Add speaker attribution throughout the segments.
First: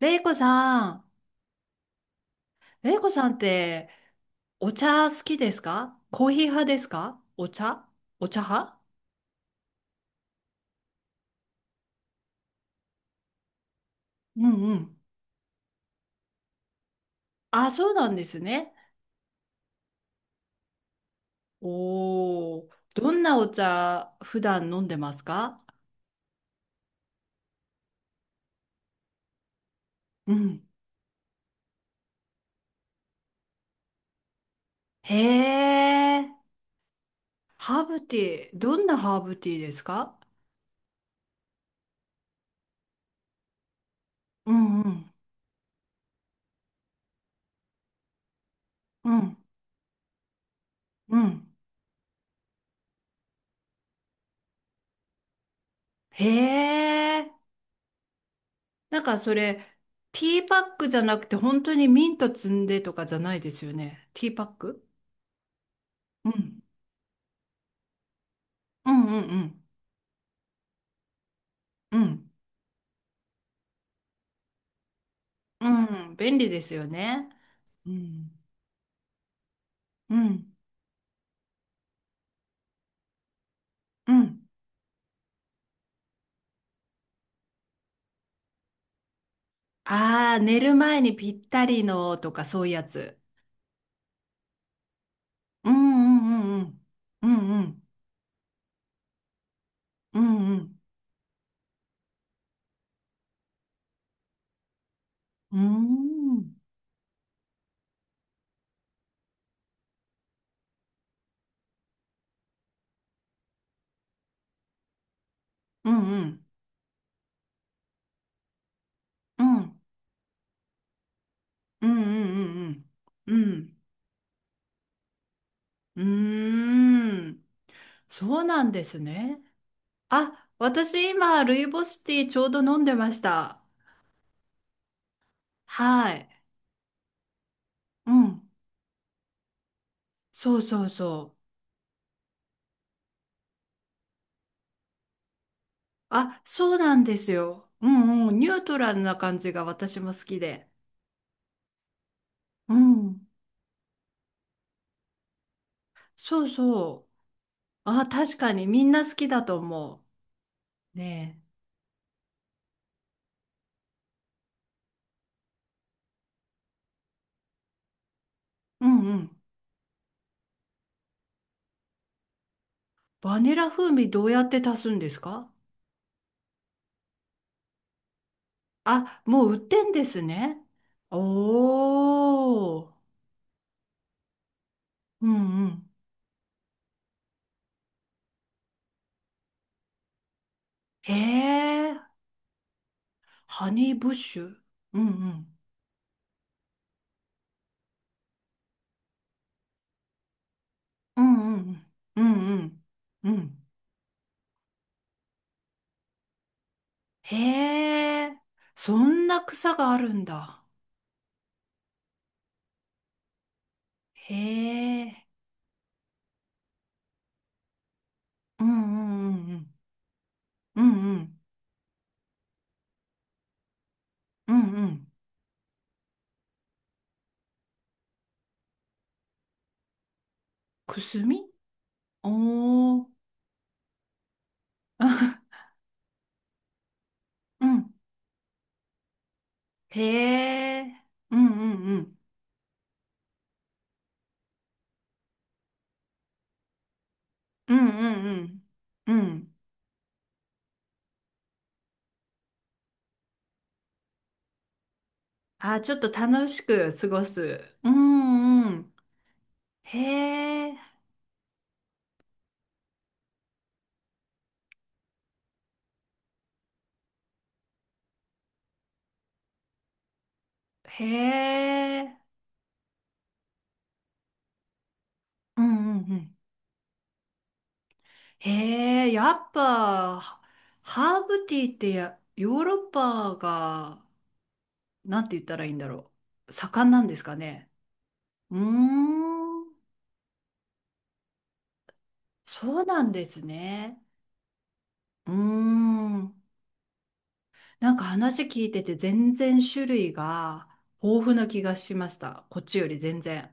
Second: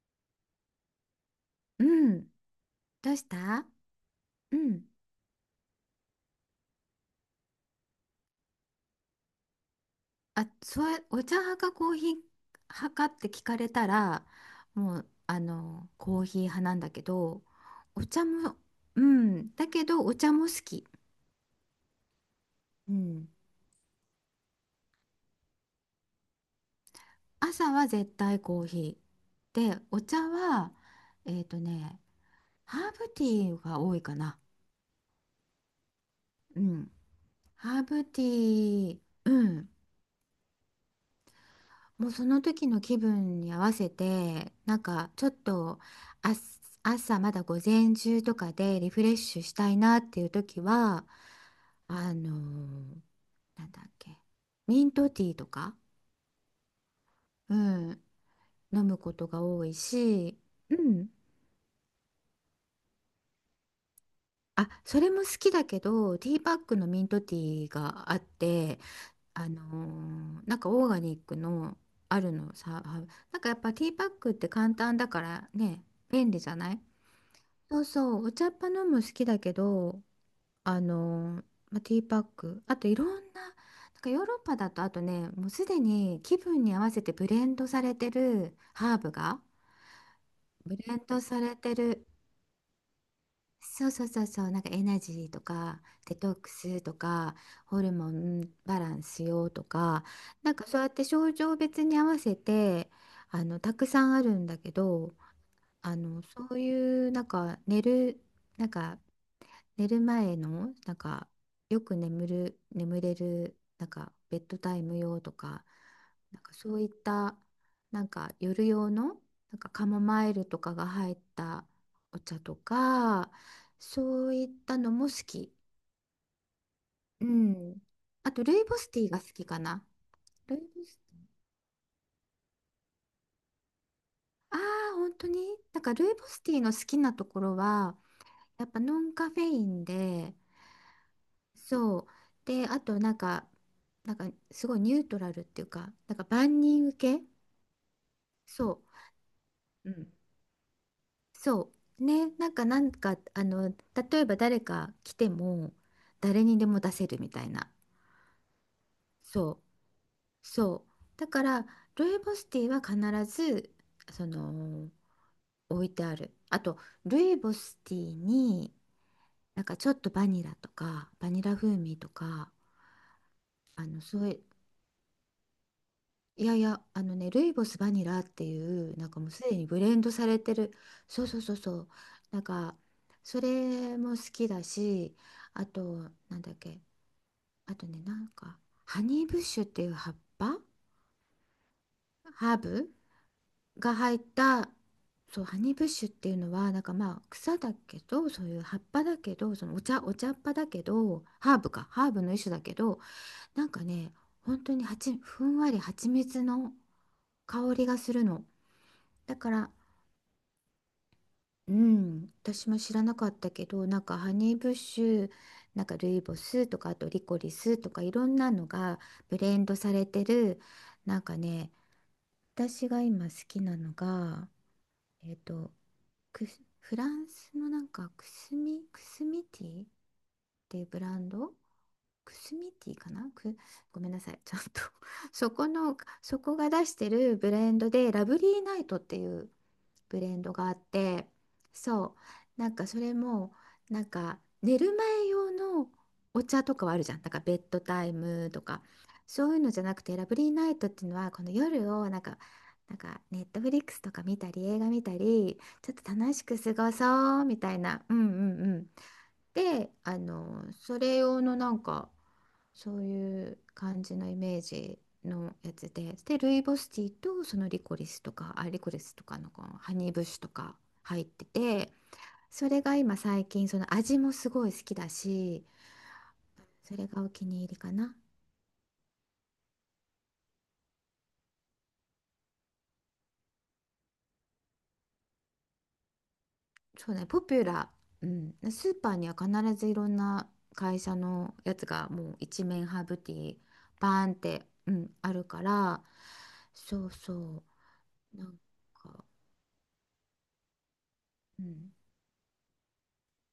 Speaker 1: レイコさん、
Speaker 2: うん。
Speaker 1: レイコ
Speaker 2: どうし
Speaker 1: さんっ
Speaker 2: た。
Speaker 1: て、
Speaker 2: う
Speaker 1: お
Speaker 2: ん。
Speaker 1: 茶好きですか？コーヒー派ですか？お茶、お茶派。
Speaker 2: あ、そう、お茶派かコーヒー派かって聞かれたら、
Speaker 1: うんうん。
Speaker 2: もう、コーヒー派なんだけど、
Speaker 1: あ、そう
Speaker 2: お
Speaker 1: なんで
Speaker 2: 茶
Speaker 1: す
Speaker 2: も、
Speaker 1: ね。
Speaker 2: うん。だけど、お茶も好き。
Speaker 1: おー、
Speaker 2: う
Speaker 1: どん
Speaker 2: ん。
Speaker 1: なお茶普段飲んでますか？
Speaker 2: 朝は絶対コーヒー。で、お茶
Speaker 1: うん。
Speaker 2: は、えっとね、ハーブティーが多いかな。
Speaker 1: へえ、
Speaker 2: うん。ハ
Speaker 1: ハ
Speaker 2: ー
Speaker 1: ーブ
Speaker 2: ブテ
Speaker 1: ティー、どん
Speaker 2: ィ
Speaker 1: な
Speaker 2: ー、
Speaker 1: ハーブ
Speaker 2: う
Speaker 1: ティー
Speaker 2: ん。
Speaker 1: ですか？
Speaker 2: もうその時の気分に合わせ
Speaker 1: う
Speaker 2: て、な
Speaker 1: ん
Speaker 2: ん
Speaker 1: う
Speaker 2: か
Speaker 1: ん
Speaker 2: ちょっと、あ朝まだ午前中とかでリフ
Speaker 1: う
Speaker 2: レッ
Speaker 1: ん
Speaker 2: シュしたいなっていう時は、
Speaker 1: うん、
Speaker 2: あのーなんだっけ、ミントティーとか、
Speaker 1: へえ、
Speaker 2: うん、飲む
Speaker 1: なん
Speaker 2: こ
Speaker 1: か
Speaker 2: と
Speaker 1: そ
Speaker 2: が多
Speaker 1: れ、
Speaker 2: い
Speaker 1: テ
Speaker 2: し、
Speaker 1: ィーパッ
Speaker 2: う
Speaker 1: クじゃ
Speaker 2: ん、
Speaker 1: なくて本当にミント摘んでとかじゃないですよね？ティーパッ
Speaker 2: あ、
Speaker 1: ク。
Speaker 2: それも好きだけど、
Speaker 1: う
Speaker 2: ティーパッ
Speaker 1: ん。
Speaker 2: クのミントティーがあって、
Speaker 1: うんう
Speaker 2: あの
Speaker 1: ん
Speaker 2: なんかオーガニックの
Speaker 1: うん。う
Speaker 2: ある
Speaker 1: ん。
Speaker 2: のさあ、なんかやっぱティーパックって簡単だから
Speaker 1: う
Speaker 2: ね、
Speaker 1: ん。
Speaker 2: 便
Speaker 1: 便
Speaker 2: 利
Speaker 1: 利
Speaker 2: じゃ
Speaker 1: で
Speaker 2: な
Speaker 1: す
Speaker 2: い？
Speaker 1: よね。
Speaker 2: そう
Speaker 1: う
Speaker 2: そう、
Speaker 1: ん。
Speaker 2: お茶っ葉飲む好きだけど、
Speaker 1: うん。
Speaker 2: あの、まあ、ティーパック、あといろんな、なんか
Speaker 1: う
Speaker 2: ヨーロッ
Speaker 1: ん。
Speaker 2: パだと、あとね、もうすでに気分に合わせてブレンドされてるハーブが、
Speaker 1: ああー、寝る
Speaker 2: ブレ
Speaker 1: 前
Speaker 2: ン
Speaker 1: に
Speaker 2: ド
Speaker 1: ぴっ
Speaker 2: され
Speaker 1: た
Speaker 2: て
Speaker 1: り
Speaker 2: る、
Speaker 1: のとかそういうやつ。
Speaker 2: そうそうそうそう、なんかエナジーと
Speaker 1: う
Speaker 2: か、デトック
Speaker 1: んうんうんう
Speaker 2: ス
Speaker 1: ん。
Speaker 2: と
Speaker 1: う
Speaker 2: か、
Speaker 1: んうん。
Speaker 2: ホルモンバランス用とか、
Speaker 1: うん
Speaker 2: な
Speaker 1: う
Speaker 2: んかそ
Speaker 1: ん。
Speaker 2: うやって症状別に合わせて、たくさんあるんだけど、
Speaker 1: うん
Speaker 2: そういう、なんか寝る前のなんか、よく眠れるなんかベッドタイム用とか、
Speaker 1: うんう
Speaker 2: なん
Speaker 1: ん
Speaker 2: かそういったなんか夜用の
Speaker 1: う
Speaker 2: なんか
Speaker 1: ん
Speaker 2: カモマイルとかが入った
Speaker 1: うんう
Speaker 2: お茶と
Speaker 1: ん
Speaker 2: か、
Speaker 1: うんうん
Speaker 2: そういったのも好き。
Speaker 1: う
Speaker 2: う
Speaker 1: ん。
Speaker 2: ん。あ
Speaker 1: そ
Speaker 2: と
Speaker 1: う
Speaker 2: ル
Speaker 1: な
Speaker 2: イ
Speaker 1: ん
Speaker 2: ボ
Speaker 1: で
Speaker 2: ス
Speaker 1: す
Speaker 2: ティーが好
Speaker 1: ね。
Speaker 2: きかな。
Speaker 1: あ、
Speaker 2: ルイボス
Speaker 1: 私今、ルイボスティーちょうど飲んでました。
Speaker 2: ああー、本当になんかル
Speaker 1: は
Speaker 2: イボ
Speaker 1: い。
Speaker 2: スティーの好きなところは、
Speaker 1: うん。
Speaker 2: やっぱノンカフェインで、
Speaker 1: そうそうそう。
Speaker 2: そう。で、あとなんかすごいニュートラルっていうか、なんか
Speaker 1: あ、
Speaker 2: 万
Speaker 1: そう
Speaker 2: 人
Speaker 1: なんで
Speaker 2: 受け、
Speaker 1: すよ。うんうん。ニュート
Speaker 2: そ
Speaker 1: ラルな感じが
Speaker 2: う、う
Speaker 1: 私も
Speaker 2: ん。
Speaker 1: 好きで。
Speaker 2: そうね、なんか、
Speaker 1: うん。
Speaker 2: 例えば誰か来ても、
Speaker 1: そ
Speaker 2: 誰
Speaker 1: う
Speaker 2: にでも出
Speaker 1: そ
Speaker 2: せ
Speaker 1: う。
Speaker 2: るみたいな、
Speaker 1: あ、確かにみんな好きだ
Speaker 2: そ
Speaker 1: と
Speaker 2: う、
Speaker 1: 思
Speaker 2: そう
Speaker 1: う。
Speaker 2: だ
Speaker 1: ね
Speaker 2: から、ルイボスティーは必ずその置いてある、あとルイボスティーに
Speaker 1: え。うんうん。
Speaker 2: なんかちょっとバニラとか、バニラ風味とか、
Speaker 1: バニラ風味
Speaker 2: そ
Speaker 1: ど
Speaker 2: う
Speaker 1: う
Speaker 2: い
Speaker 1: や
Speaker 2: う、
Speaker 1: って足すんですか？
Speaker 2: いやいや、ルイボスバニラっていう、なんか
Speaker 1: あ、
Speaker 2: もうす
Speaker 1: もう売
Speaker 2: で
Speaker 1: っ
Speaker 2: にブ
Speaker 1: てん
Speaker 2: レン
Speaker 1: で
Speaker 2: ド
Speaker 1: す
Speaker 2: されて
Speaker 1: ね。
Speaker 2: る、そうそうそうそう、なんか、
Speaker 1: おー。
Speaker 2: それも好きだし、
Speaker 1: うん
Speaker 2: あ
Speaker 1: うん。
Speaker 2: と、なんだっけ、あとね、なんか、ハニーブッシュっていう葉っぱ、
Speaker 1: へえ。
Speaker 2: ハーブ
Speaker 1: ハニ
Speaker 2: が
Speaker 1: ーブッ
Speaker 2: 入っ
Speaker 1: シュ。
Speaker 2: た、
Speaker 1: うんう
Speaker 2: そう、
Speaker 1: ん。
Speaker 2: ハニーブッシュっていうのは、なんか、まあ、草だけど、そういう葉っぱだけど、お茶っ葉だけ
Speaker 1: う
Speaker 2: ど、
Speaker 1: んうん
Speaker 2: ハー
Speaker 1: うん。う
Speaker 2: ブの一
Speaker 1: ん
Speaker 2: 種
Speaker 1: う
Speaker 2: だけ
Speaker 1: ん。
Speaker 2: ど、
Speaker 1: うん
Speaker 2: なんかね、本当にふんわり蜂蜜の香りがする
Speaker 1: へえ。
Speaker 2: の。
Speaker 1: そん
Speaker 2: だ
Speaker 1: な
Speaker 2: から、
Speaker 1: 草があるんだ。
Speaker 2: うん、私も知らなかったけど、なんかハ
Speaker 1: へ
Speaker 2: ニーブッシ
Speaker 1: え。
Speaker 2: ュ、なんかルイボスとか、あとリコリスとか、いろんな
Speaker 1: う
Speaker 2: のが
Speaker 1: ん
Speaker 2: ブ
Speaker 1: う
Speaker 2: レンド
Speaker 1: ん
Speaker 2: されてる、
Speaker 1: うんう
Speaker 2: なん
Speaker 1: ん
Speaker 2: かね、私が今好きなのが、
Speaker 1: うんうんうん
Speaker 2: えっとフランスのなんか、くすみティーっていう
Speaker 1: く
Speaker 2: ブラ
Speaker 1: す
Speaker 2: ン
Speaker 1: み、
Speaker 2: ド、くすみティー
Speaker 1: おー、
Speaker 2: かなごめんなさい。ちゃんと
Speaker 1: あ、
Speaker 2: そこが出してるブ
Speaker 1: う
Speaker 2: レンド
Speaker 1: ん、
Speaker 2: で、ラブリーナイトっていうブレンドがあ
Speaker 1: へ
Speaker 2: っ
Speaker 1: え、
Speaker 2: て、
Speaker 1: うんう
Speaker 2: そ
Speaker 1: ん
Speaker 2: う。なんかそれも、なんか寝る前用のお茶とかはあるじゃん。なんかベッ
Speaker 1: うん
Speaker 2: ド
Speaker 1: う
Speaker 2: タイムと
Speaker 1: ん
Speaker 2: か、
Speaker 1: うんうんう
Speaker 2: そ
Speaker 1: ん、
Speaker 2: ういうのじゃなくて、ラブリーナイトっていうのは、この夜をなんか、なんかネットフリックスとか見たり映画見たり、
Speaker 1: あ、
Speaker 2: ち
Speaker 1: ち
Speaker 2: ょ
Speaker 1: ょ
Speaker 2: っ
Speaker 1: っと
Speaker 2: と楽し
Speaker 1: 楽し
Speaker 2: く過ご
Speaker 1: く過ご
Speaker 2: そうみ
Speaker 1: す、
Speaker 2: たい
Speaker 1: う
Speaker 2: な、うんうん
Speaker 1: んう
Speaker 2: うん、
Speaker 1: ん、
Speaker 2: で
Speaker 1: へえ、
Speaker 2: それ用のなんかそういう感じのイメージのやつで、ルイボスティーと、そのリコリスとか、あ、リコリスとかの、このハニーブッシュとか入って
Speaker 1: へ
Speaker 2: て、
Speaker 1: え、
Speaker 2: それが今最近その味もすごい好きだ
Speaker 1: う
Speaker 2: し、
Speaker 1: んうんうん、
Speaker 2: それがお気に入りかな。
Speaker 1: へえ、やっぱハーブティーって、や、ヨーロッパが、なんて言ったらいいんだろう盛んなん
Speaker 2: そう
Speaker 1: です
Speaker 2: ね、
Speaker 1: か
Speaker 2: ポピュ
Speaker 1: ね？
Speaker 2: ラー、
Speaker 1: うー
Speaker 2: うん、スーパーには
Speaker 1: ん。
Speaker 2: 必ずいろんな会社のやつがもう一
Speaker 1: そう
Speaker 2: 面
Speaker 1: な
Speaker 2: ハー
Speaker 1: ん
Speaker 2: ブ
Speaker 1: で
Speaker 2: ティ
Speaker 1: す
Speaker 2: ー
Speaker 1: ね。
Speaker 2: バーンって、うん、
Speaker 1: うー
Speaker 2: あるから、
Speaker 1: ん。
Speaker 2: そうそ
Speaker 1: なんか
Speaker 2: う、
Speaker 1: 話
Speaker 2: なん
Speaker 1: 聞いてて
Speaker 2: か、
Speaker 1: 全然種類が豊富な気
Speaker 2: う
Speaker 1: が
Speaker 2: ん、
Speaker 1: しました。こっちより全然。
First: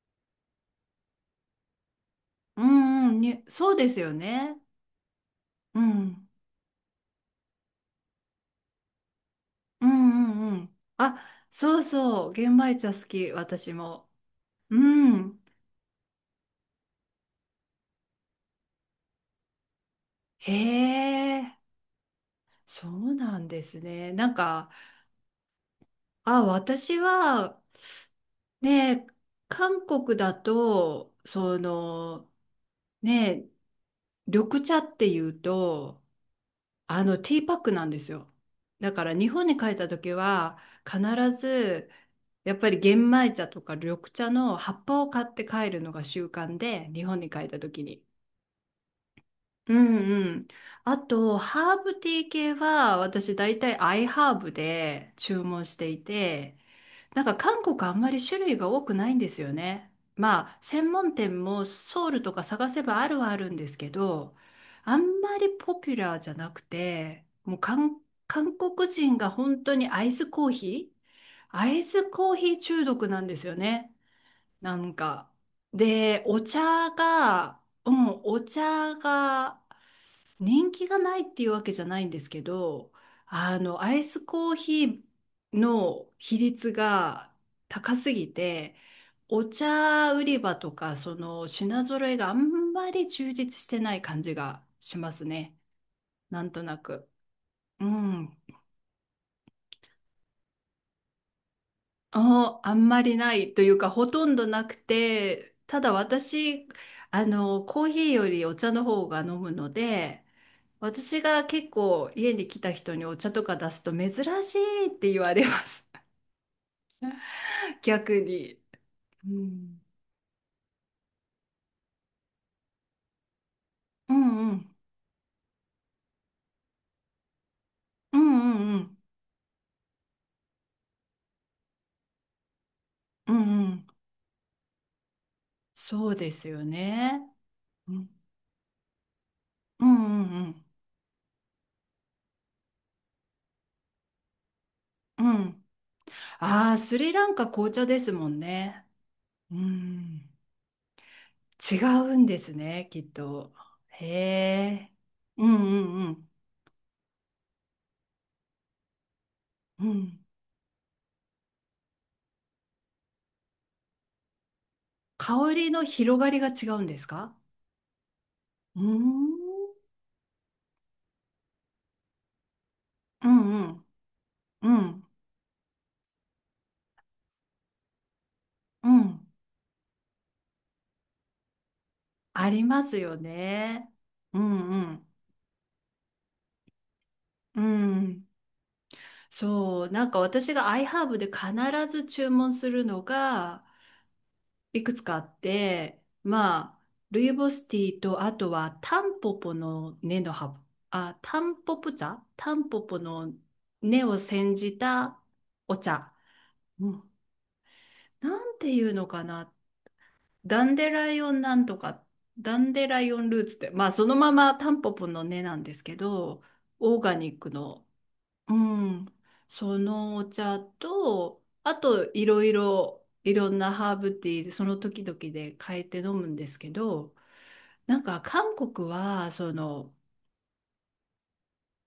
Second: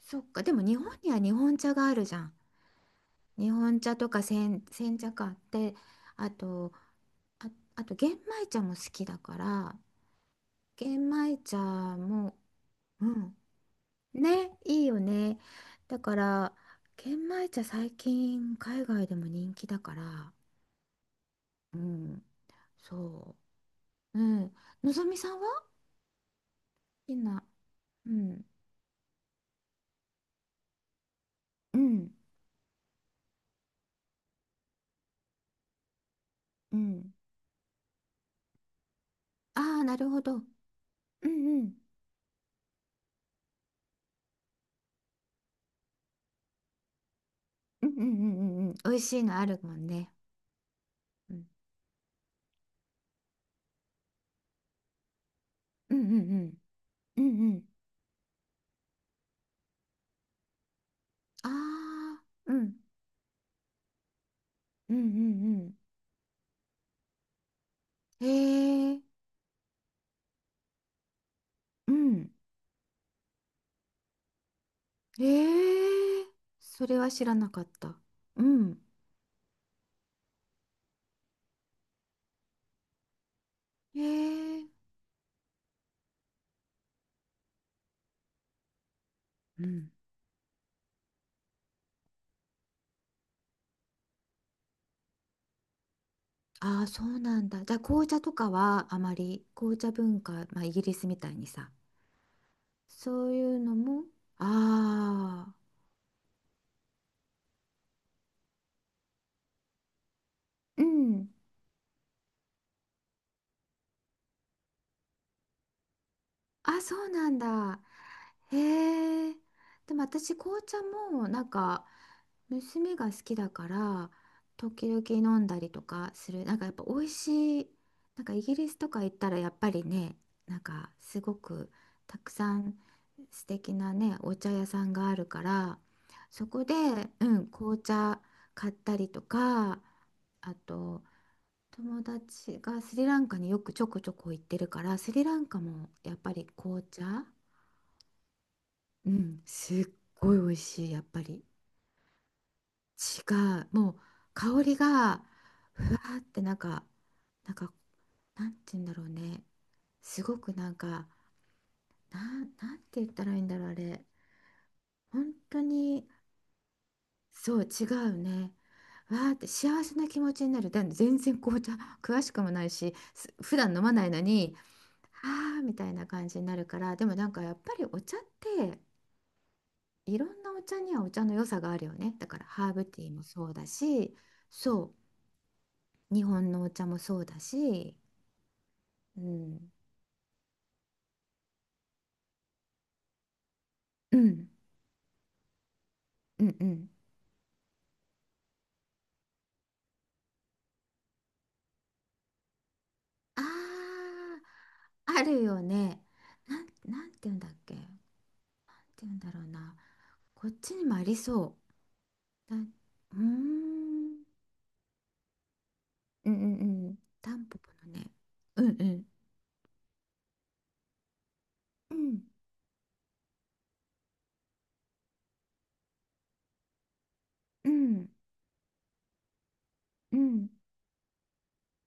Speaker 2: そっか、でも日本には日本茶があるじゃん。
Speaker 1: うんうん、に、
Speaker 2: 日
Speaker 1: そう
Speaker 2: 本
Speaker 1: で
Speaker 2: 茶
Speaker 1: す
Speaker 2: と
Speaker 1: よ
Speaker 2: か
Speaker 1: ね。
Speaker 2: 煎茶か、って、
Speaker 1: うん。
Speaker 2: あとあ、あと玄米茶も好きだから、
Speaker 1: うんうんうん。
Speaker 2: 玄
Speaker 1: あ、
Speaker 2: 米茶
Speaker 1: そうそう。
Speaker 2: も、
Speaker 1: 玄米茶好
Speaker 2: う
Speaker 1: き、
Speaker 2: ん、
Speaker 1: 私も。
Speaker 2: ね、
Speaker 1: う
Speaker 2: いいよ
Speaker 1: ん。
Speaker 2: ね。だから玄米茶、最近海外でも人気だから、
Speaker 1: へえ、
Speaker 2: うん、
Speaker 1: そう
Speaker 2: そ
Speaker 1: なんですね。
Speaker 2: う、う
Speaker 1: なん
Speaker 2: ん、
Speaker 1: か、
Speaker 2: のぞみさんは好
Speaker 1: あ、私
Speaker 2: きな、
Speaker 1: は、
Speaker 2: うん、
Speaker 1: ね、韓国だと、そ
Speaker 2: うん
Speaker 1: の、ね、緑茶っていうと、
Speaker 2: う
Speaker 1: あ
Speaker 2: ん、
Speaker 1: の、ティーパックなんですよ。だから日本に帰っ
Speaker 2: ああー、
Speaker 1: た
Speaker 2: なる
Speaker 1: 時
Speaker 2: ほど、
Speaker 1: は必
Speaker 2: うん、うん
Speaker 1: ずやっぱり玄米茶とか緑茶の葉っぱを買って帰るのが習慣で、日本に帰った時
Speaker 2: うん
Speaker 1: に。
Speaker 2: うんうんうんうん、美味しいのある
Speaker 1: う
Speaker 2: もん
Speaker 1: ん
Speaker 2: ね、
Speaker 1: うん。あ
Speaker 2: う
Speaker 1: と、
Speaker 2: ん
Speaker 1: ハーブティー系は、私大体アイハーブで注文して
Speaker 2: うん
Speaker 1: い
Speaker 2: う
Speaker 1: て、
Speaker 2: ん
Speaker 1: な
Speaker 2: うんう
Speaker 1: んか
Speaker 2: んう
Speaker 1: 韓
Speaker 2: ん、
Speaker 1: 国あんまり種類が多くないんですよね。まあ、専門店
Speaker 2: あ
Speaker 1: もソウル
Speaker 2: あ、
Speaker 1: とか
Speaker 2: う
Speaker 1: 探
Speaker 2: ん
Speaker 1: せばあるはあるんですけど、
Speaker 2: う
Speaker 1: あ
Speaker 2: んう
Speaker 1: んまりポ
Speaker 2: ん
Speaker 1: ピュラーじゃなくて、もう
Speaker 2: うん、
Speaker 1: 韓国
Speaker 2: へえ、
Speaker 1: 人が本当にアイスコーヒー、アイ
Speaker 2: う
Speaker 1: ス
Speaker 2: ん。う
Speaker 1: コ
Speaker 2: ん、
Speaker 1: ーヒー中毒なんですよね。なんか。
Speaker 2: へ
Speaker 1: で、
Speaker 2: え、
Speaker 1: お
Speaker 2: そ
Speaker 1: 茶
Speaker 2: れは知らな
Speaker 1: が、
Speaker 2: かっ
Speaker 1: う
Speaker 2: た。
Speaker 1: ん、お
Speaker 2: うん。
Speaker 1: 茶が、人気がないっていうわけじゃないんですけど、あの、ア
Speaker 2: へ
Speaker 1: イスコー
Speaker 2: え、
Speaker 1: ヒーの比率が高すぎて、お
Speaker 2: うん、
Speaker 1: 茶売り場とか、その品揃えがあんまり充実してない感じがしますね。なんとな
Speaker 2: ああ、そ
Speaker 1: く。
Speaker 2: うなんだ。じゃあ
Speaker 1: う
Speaker 2: 紅茶と
Speaker 1: ん。
Speaker 2: かはあまり、紅茶文化、まあイギリスみたいにさ、
Speaker 1: あ、あんまり
Speaker 2: そ
Speaker 1: な
Speaker 2: うい
Speaker 1: い
Speaker 2: う
Speaker 1: とい
Speaker 2: の
Speaker 1: うか、
Speaker 2: も、
Speaker 1: ほとんどなくて、
Speaker 2: ああ、
Speaker 1: ただ私、あの、コーヒーよりお茶の方が飲むので、
Speaker 2: う
Speaker 1: 私
Speaker 2: ん、
Speaker 1: が結構家に来た人にお茶とか出すと珍しいって言われます。
Speaker 2: あ、そうなん だ。
Speaker 1: 逆に。う
Speaker 2: へえ、
Speaker 1: ん。
Speaker 2: でも私紅茶もなんか娘が好きだから、
Speaker 1: うんうん。
Speaker 2: 時々飲んだりとかする、なんかやっぱ美味しい、
Speaker 1: う
Speaker 2: な
Speaker 1: ん
Speaker 2: んかイギ
Speaker 1: う
Speaker 2: リ
Speaker 1: ん
Speaker 2: ス
Speaker 1: う
Speaker 2: と
Speaker 1: ん。
Speaker 2: か行ったらやっぱりね、なんかすごくたくさん
Speaker 1: う
Speaker 2: 素
Speaker 1: んう
Speaker 2: 敵
Speaker 1: ん。
Speaker 2: なねお茶屋さんがあるから、
Speaker 1: そうで
Speaker 2: そ
Speaker 1: す
Speaker 2: こ
Speaker 1: よ
Speaker 2: で、
Speaker 1: ね。
Speaker 2: うん、紅
Speaker 1: うん
Speaker 2: 茶買ったりとか、
Speaker 1: うんう
Speaker 2: あ
Speaker 1: ん
Speaker 2: と友達がスリランカによくちょこちょこ行ってるから、ス
Speaker 1: う
Speaker 2: リラ
Speaker 1: ん。う
Speaker 2: ンカ
Speaker 1: ん。
Speaker 2: もやっぱり
Speaker 1: ああ、
Speaker 2: 紅
Speaker 1: スリ
Speaker 2: 茶、
Speaker 1: ランカ紅茶ですもんね。
Speaker 2: うん、
Speaker 1: う
Speaker 2: すっ
Speaker 1: ん。
Speaker 2: ごい美味しいやっぱり。
Speaker 1: 違うんですね、きっ
Speaker 2: 違
Speaker 1: と。
Speaker 2: う。もう
Speaker 1: へ
Speaker 2: 香り
Speaker 1: え。
Speaker 2: が、
Speaker 1: う
Speaker 2: ふ
Speaker 1: ん
Speaker 2: わ
Speaker 1: う
Speaker 2: ーっ
Speaker 1: ん
Speaker 2: てなんか、なんか、なんて言うんだろうね。
Speaker 1: うん。う
Speaker 2: す
Speaker 1: ん。
Speaker 2: ごくなんか、なんて言ったらいいんだろう、あれ。本
Speaker 1: 香
Speaker 2: 当
Speaker 1: りの
Speaker 2: に、
Speaker 1: 広がりが違うんですか？
Speaker 2: そう、違うね。
Speaker 1: うー
Speaker 2: わーって
Speaker 1: ん。
Speaker 2: 幸せな気持ちになる。で、全然紅茶詳しくもないし、
Speaker 1: う
Speaker 2: 普
Speaker 1: んう
Speaker 2: 段飲
Speaker 1: ん。
Speaker 2: まないのに、
Speaker 1: うん。
Speaker 2: あーみたいな感じになるから、でもなんかやっぱりお茶って、
Speaker 1: うん。
Speaker 2: いろんなお茶にはお茶の良さがあるよね。だから
Speaker 1: あり
Speaker 2: ハー
Speaker 1: ま
Speaker 2: ブ
Speaker 1: す
Speaker 2: ティー
Speaker 1: よ
Speaker 2: もそうだ
Speaker 1: ね。
Speaker 2: し、
Speaker 1: うんう
Speaker 2: そ
Speaker 1: ん。
Speaker 2: う。日本のお茶もそうだ
Speaker 1: う
Speaker 2: し、
Speaker 1: ん。
Speaker 2: うん、
Speaker 1: そう。なんか私が iHerb で必ず注文するのが
Speaker 2: うん
Speaker 1: いくつかあって、
Speaker 2: うん
Speaker 1: ま
Speaker 2: う
Speaker 1: あ、
Speaker 2: ん、
Speaker 1: ルイボスティーと、あとはタンポポの根の葉、あ、タンポポ茶、タンポポの根
Speaker 2: あ
Speaker 1: を煎じ
Speaker 2: ー、
Speaker 1: た
Speaker 2: あるよ
Speaker 1: お
Speaker 2: ね、
Speaker 1: 茶。う
Speaker 2: な
Speaker 1: ん。
Speaker 2: んて言うんだっけ、なんて
Speaker 1: なんていうの
Speaker 2: 言うん
Speaker 1: か
Speaker 2: だろう
Speaker 1: な。
Speaker 2: な、こっ
Speaker 1: ダ
Speaker 2: ち
Speaker 1: ン
Speaker 2: に
Speaker 1: デ
Speaker 2: もあ
Speaker 1: ラ
Speaker 2: り
Speaker 1: イオンな
Speaker 2: そ
Speaker 1: んとか、
Speaker 2: う
Speaker 1: ダ
Speaker 2: なん、
Speaker 1: ンデライ
Speaker 2: うー
Speaker 1: オンルーツって、まあその
Speaker 2: ん、
Speaker 1: ままタンポポの根なんですけ
Speaker 2: うんう
Speaker 1: ど、
Speaker 2: んう
Speaker 1: オ
Speaker 2: ん、
Speaker 1: ーガニ
Speaker 2: タ
Speaker 1: ッ
Speaker 2: ン
Speaker 1: ク
Speaker 2: ポポ
Speaker 1: の、
Speaker 2: のね、
Speaker 1: う
Speaker 2: うんうん
Speaker 1: ん、そのお茶と、あ
Speaker 2: う
Speaker 1: と
Speaker 2: ん
Speaker 1: いろいろいろんなハーブティーでその時々で変えて飲むんですけど、
Speaker 2: う
Speaker 1: なん
Speaker 2: ん
Speaker 1: か韓国はその、
Speaker 2: うん、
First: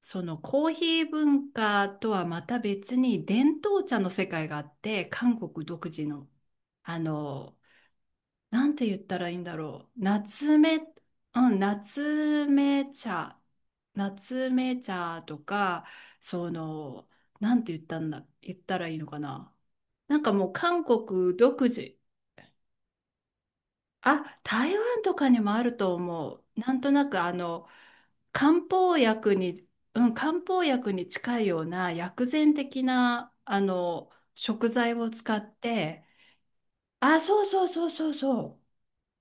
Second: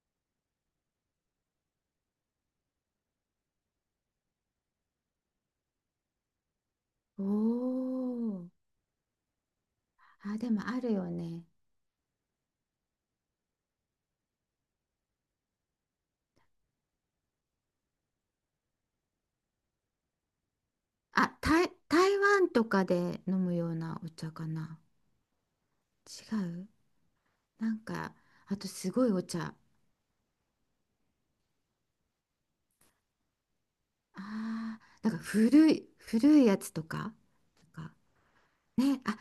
Speaker 1: そのコーヒー文化とはまた別に伝統茶の世界があって、韓国独自の、あ
Speaker 2: お
Speaker 1: の、
Speaker 2: ー、
Speaker 1: なんて言ったらいいんだろう。
Speaker 2: あ、で
Speaker 1: 夏
Speaker 2: も
Speaker 1: 目、
Speaker 2: あるよね、
Speaker 1: うん、夏目茶、夏目茶とか、その、なんて言ったんだ、言ったらいいのかな。なんかもう韓国独自。
Speaker 2: 台湾とかで飲むようなお茶
Speaker 1: あ、
Speaker 2: か
Speaker 1: 台
Speaker 2: な。
Speaker 1: 湾とかにもあると思
Speaker 2: 違
Speaker 1: う。
Speaker 2: う、
Speaker 1: なんとなくあの、
Speaker 2: なんか、あ
Speaker 1: 漢
Speaker 2: とす
Speaker 1: 方
Speaker 2: ごいお
Speaker 1: 薬
Speaker 2: 茶、
Speaker 1: に、うん、漢方薬に近いような薬膳的な、あの、食
Speaker 2: あ
Speaker 1: 材
Speaker 2: あ、
Speaker 1: を
Speaker 2: なんか
Speaker 1: 使っ
Speaker 2: 古い、
Speaker 1: て、
Speaker 2: 古いやつとか、
Speaker 1: あ、そうそうそ
Speaker 2: なん
Speaker 1: う
Speaker 2: か
Speaker 1: そうそう。
Speaker 2: ね、あ、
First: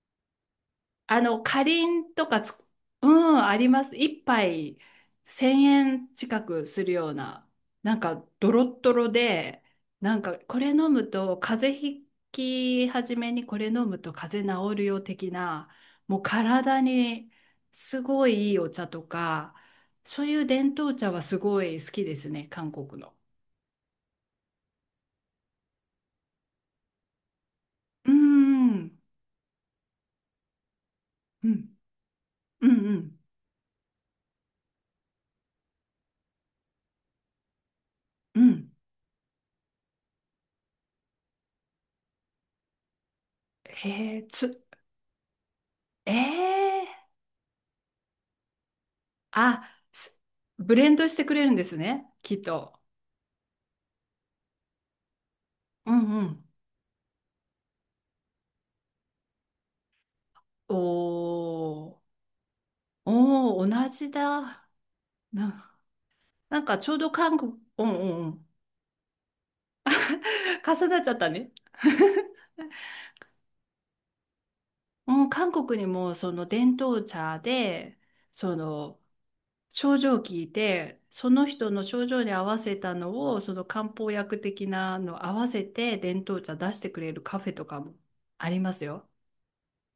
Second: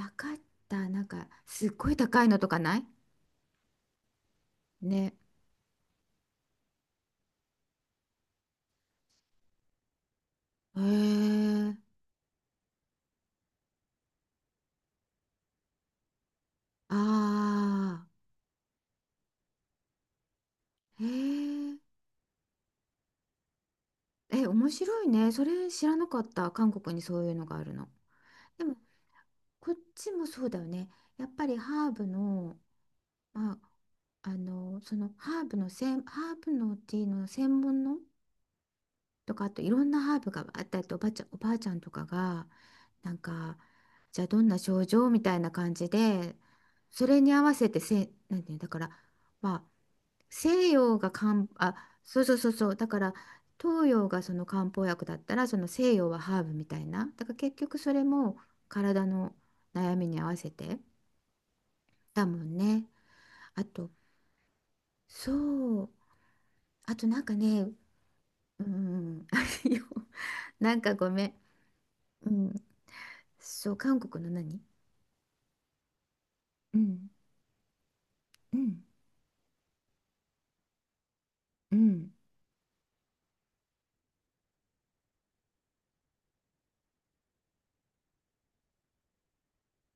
Speaker 2: わかった。なん
Speaker 1: あ
Speaker 2: か、
Speaker 1: の、か
Speaker 2: すっ
Speaker 1: り
Speaker 2: ごい
Speaker 1: ん
Speaker 2: 高
Speaker 1: と
Speaker 2: いの
Speaker 1: か
Speaker 2: と
Speaker 1: つ、
Speaker 2: かない
Speaker 1: うん、あります。一杯
Speaker 2: ね。
Speaker 1: 1000円近くするような、なんかドロッドロで、なんか
Speaker 2: へえ、
Speaker 1: これ飲むと風邪治るよ的な、もう体
Speaker 2: あ
Speaker 1: にすごいいいお茶とか、そういう伝統
Speaker 2: あ、へ
Speaker 1: 茶はすご
Speaker 2: え、
Speaker 1: い好きですね、韓国の。
Speaker 2: え、面白いね。それ知らなかった。韓国にそういうのがあるの。
Speaker 1: うん、
Speaker 2: で
Speaker 1: う
Speaker 2: も、
Speaker 1: ん、
Speaker 2: こっちもそうだよね。やっぱ
Speaker 1: う
Speaker 2: り
Speaker 1: ん、
Speaker 2: ハーブの、
Speaker 1: うん、
Speaker 2: まあ、ハーブのティーの専門の
Speaker 1: うん。
Speaker 2: とか、あといろんなハーブがあったりと、おばあちゃんとかが、なんか、
Speaker 1: へ
Speaker 2: じ
Speaker 1: え、
Speaker 2: ゃあどんな
Speaker 1: つ、
Speaker 2: 症状みたいな感じ
Speaker 1: え
Speaker 2: で、
Speaker 1: え、
Speaker 2: それに合わせてなんていうのだから、ま
Speaker 1: あ、
Speaker 2: あ、西
Speaker 1: ブレン
Speaker 2: 洋
Speaker 1: ド
Speaker 2: が
Speaker 1: してくれ
Speaker 2: 漢
Speaker 1: るんで
Speaker 2: あ
Speaker 1: すね、
Speaker 2: そうそ
Speaker 1: き
Speaker 2: う
Speaker 1: っ
Speaker 2: そうそ
Speaker 1: と。
Speaker 2: う、だから東洋がその漢方薬だったら、その
Speaker 1: う
Speaker 2: 西洋
Speaker 1: ん
Speaker 2: は
Speaker 1: う
Speaker 2: ハ
Speaker 1: ん。
Speaker 2: ーブみたいな、だから結局それも体の悩みに合わせ
Speaker 1: お
Speaker 2: て
Speaker 1: ー、
Speaker 2: だもんね。
Speaker 1: お
Speaker 2: あ
Speaker 1: ー、同
Speaker 2: と、
Speaker 1: じだ。な、
Speaker 2: そう、
Speaker 1: なんかちょ
Speaker 2: あ
Speaker 1: う
Speaker 2: と、
Speaker 1: ど
Speaker 2: なんか
Speaker 1: 韓国、
Speaker 2: ね、
Speaker 1: うんうんうん。
Speaker 2: うん、 あれよ、 なん
Speaker 1: 重
Speaker 2: か
Speaker 1: なっち
Speaker 2: ご
Speaker 1: ゃっ
Speaker 2: め
Speaker 1: た
Speaker 2: ん、
Speaker 1: ね。
Speaker 2: うん、そう、韓国の何、
Speaker 1: うん、韓国にもその伝
Speaker 2: う
Speaker 1: 統
Speaker 2: ん、
Speaker 1: 茶で、そ
Speaker 2: うん、
Speaker 1: の症状を聞いて、その人
Speaker 2: う
Speaker 1: の症
Speaker 2: ん。
Speaker 1: 状に合わせたのを、その漢方薬的なの合わせて伝統茶出してくれるカフェとかもありますよ。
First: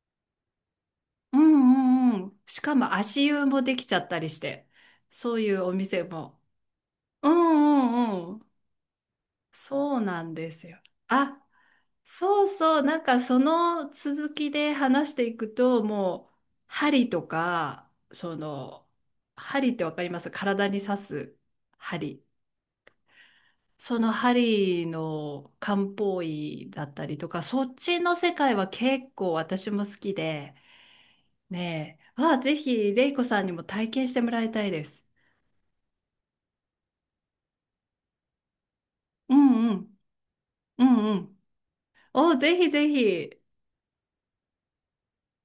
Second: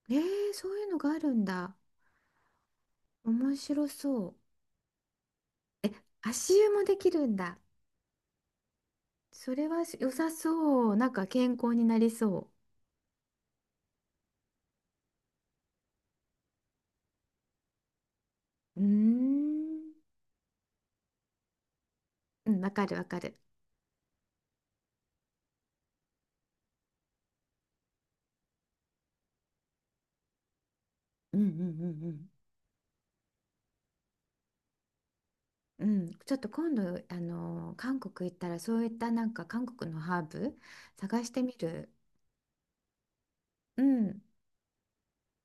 Speaker 2: えー、そういうのがある
Speaker 1: う
Speaker 2: んだ。
Speaker 1: んうんうん。しかも足湯
Speaker 2: 面
Speaker 1: もでき
Speaker 2: 白
Speaker 1: ちゃったり
Speaker 2: そう。
Speaker 1: して、そういうお
Speaker 2: え、
Speaker 1: 店も。
Speaker 2: 足湯もできる
Speaker 1: うん
Speaker 2: んだ。
Speaker 1: うんうん。
Speaker 2: それは
Speaker 1: そう
Speaker 2: 良
Speaker 1: な
Speaker 2: さ
Speaker 1: んですよ。
Speaker 2: そう。なんか
Speaker 1: あ、
Speaker 2: 健康になり
Speaker 1: そう
Speaker 2: そ
Speaker 1: そう。なんかその続きで話していくと、もう針とか、そ
Speaker 2: う、う
Speaker 1: の、
Speaker 2: ー
Speaker 1: 針って
Speaker 2: ん、
Speaker 1: わ
Speaker 2: う。
Speaker 1: かります？体に刺す針。
Speaker 2: うん、わかるわかる。
Speaker 1: その針の漢方医だったりとか、そっちの世界は結構私も好きで、
Speaker 2: うん、うん、う
Speaker 1: ね
Speaker 2: んう
Speaker 1: え。あ
Speaker 2: ん。
Speaker 1: あ、ぜひ、れいこさんにも体験してもらいたいです。
Speaker 2: うん、ちょっと今度、韓国行ったら、そういったなん
Speaker 1: う
Speaker 2: か韓
Speaker 1: んう
Speaker 2: 国
Speaker 1: ん。
Speaker 2: のハーブ
Speaker 1: うんう
Speaker 2: 探し
Speaker 1: ん。
Speaker 2: てみる。
Speaker 1: お、ぜひぜひ。
Speaker 2: うん。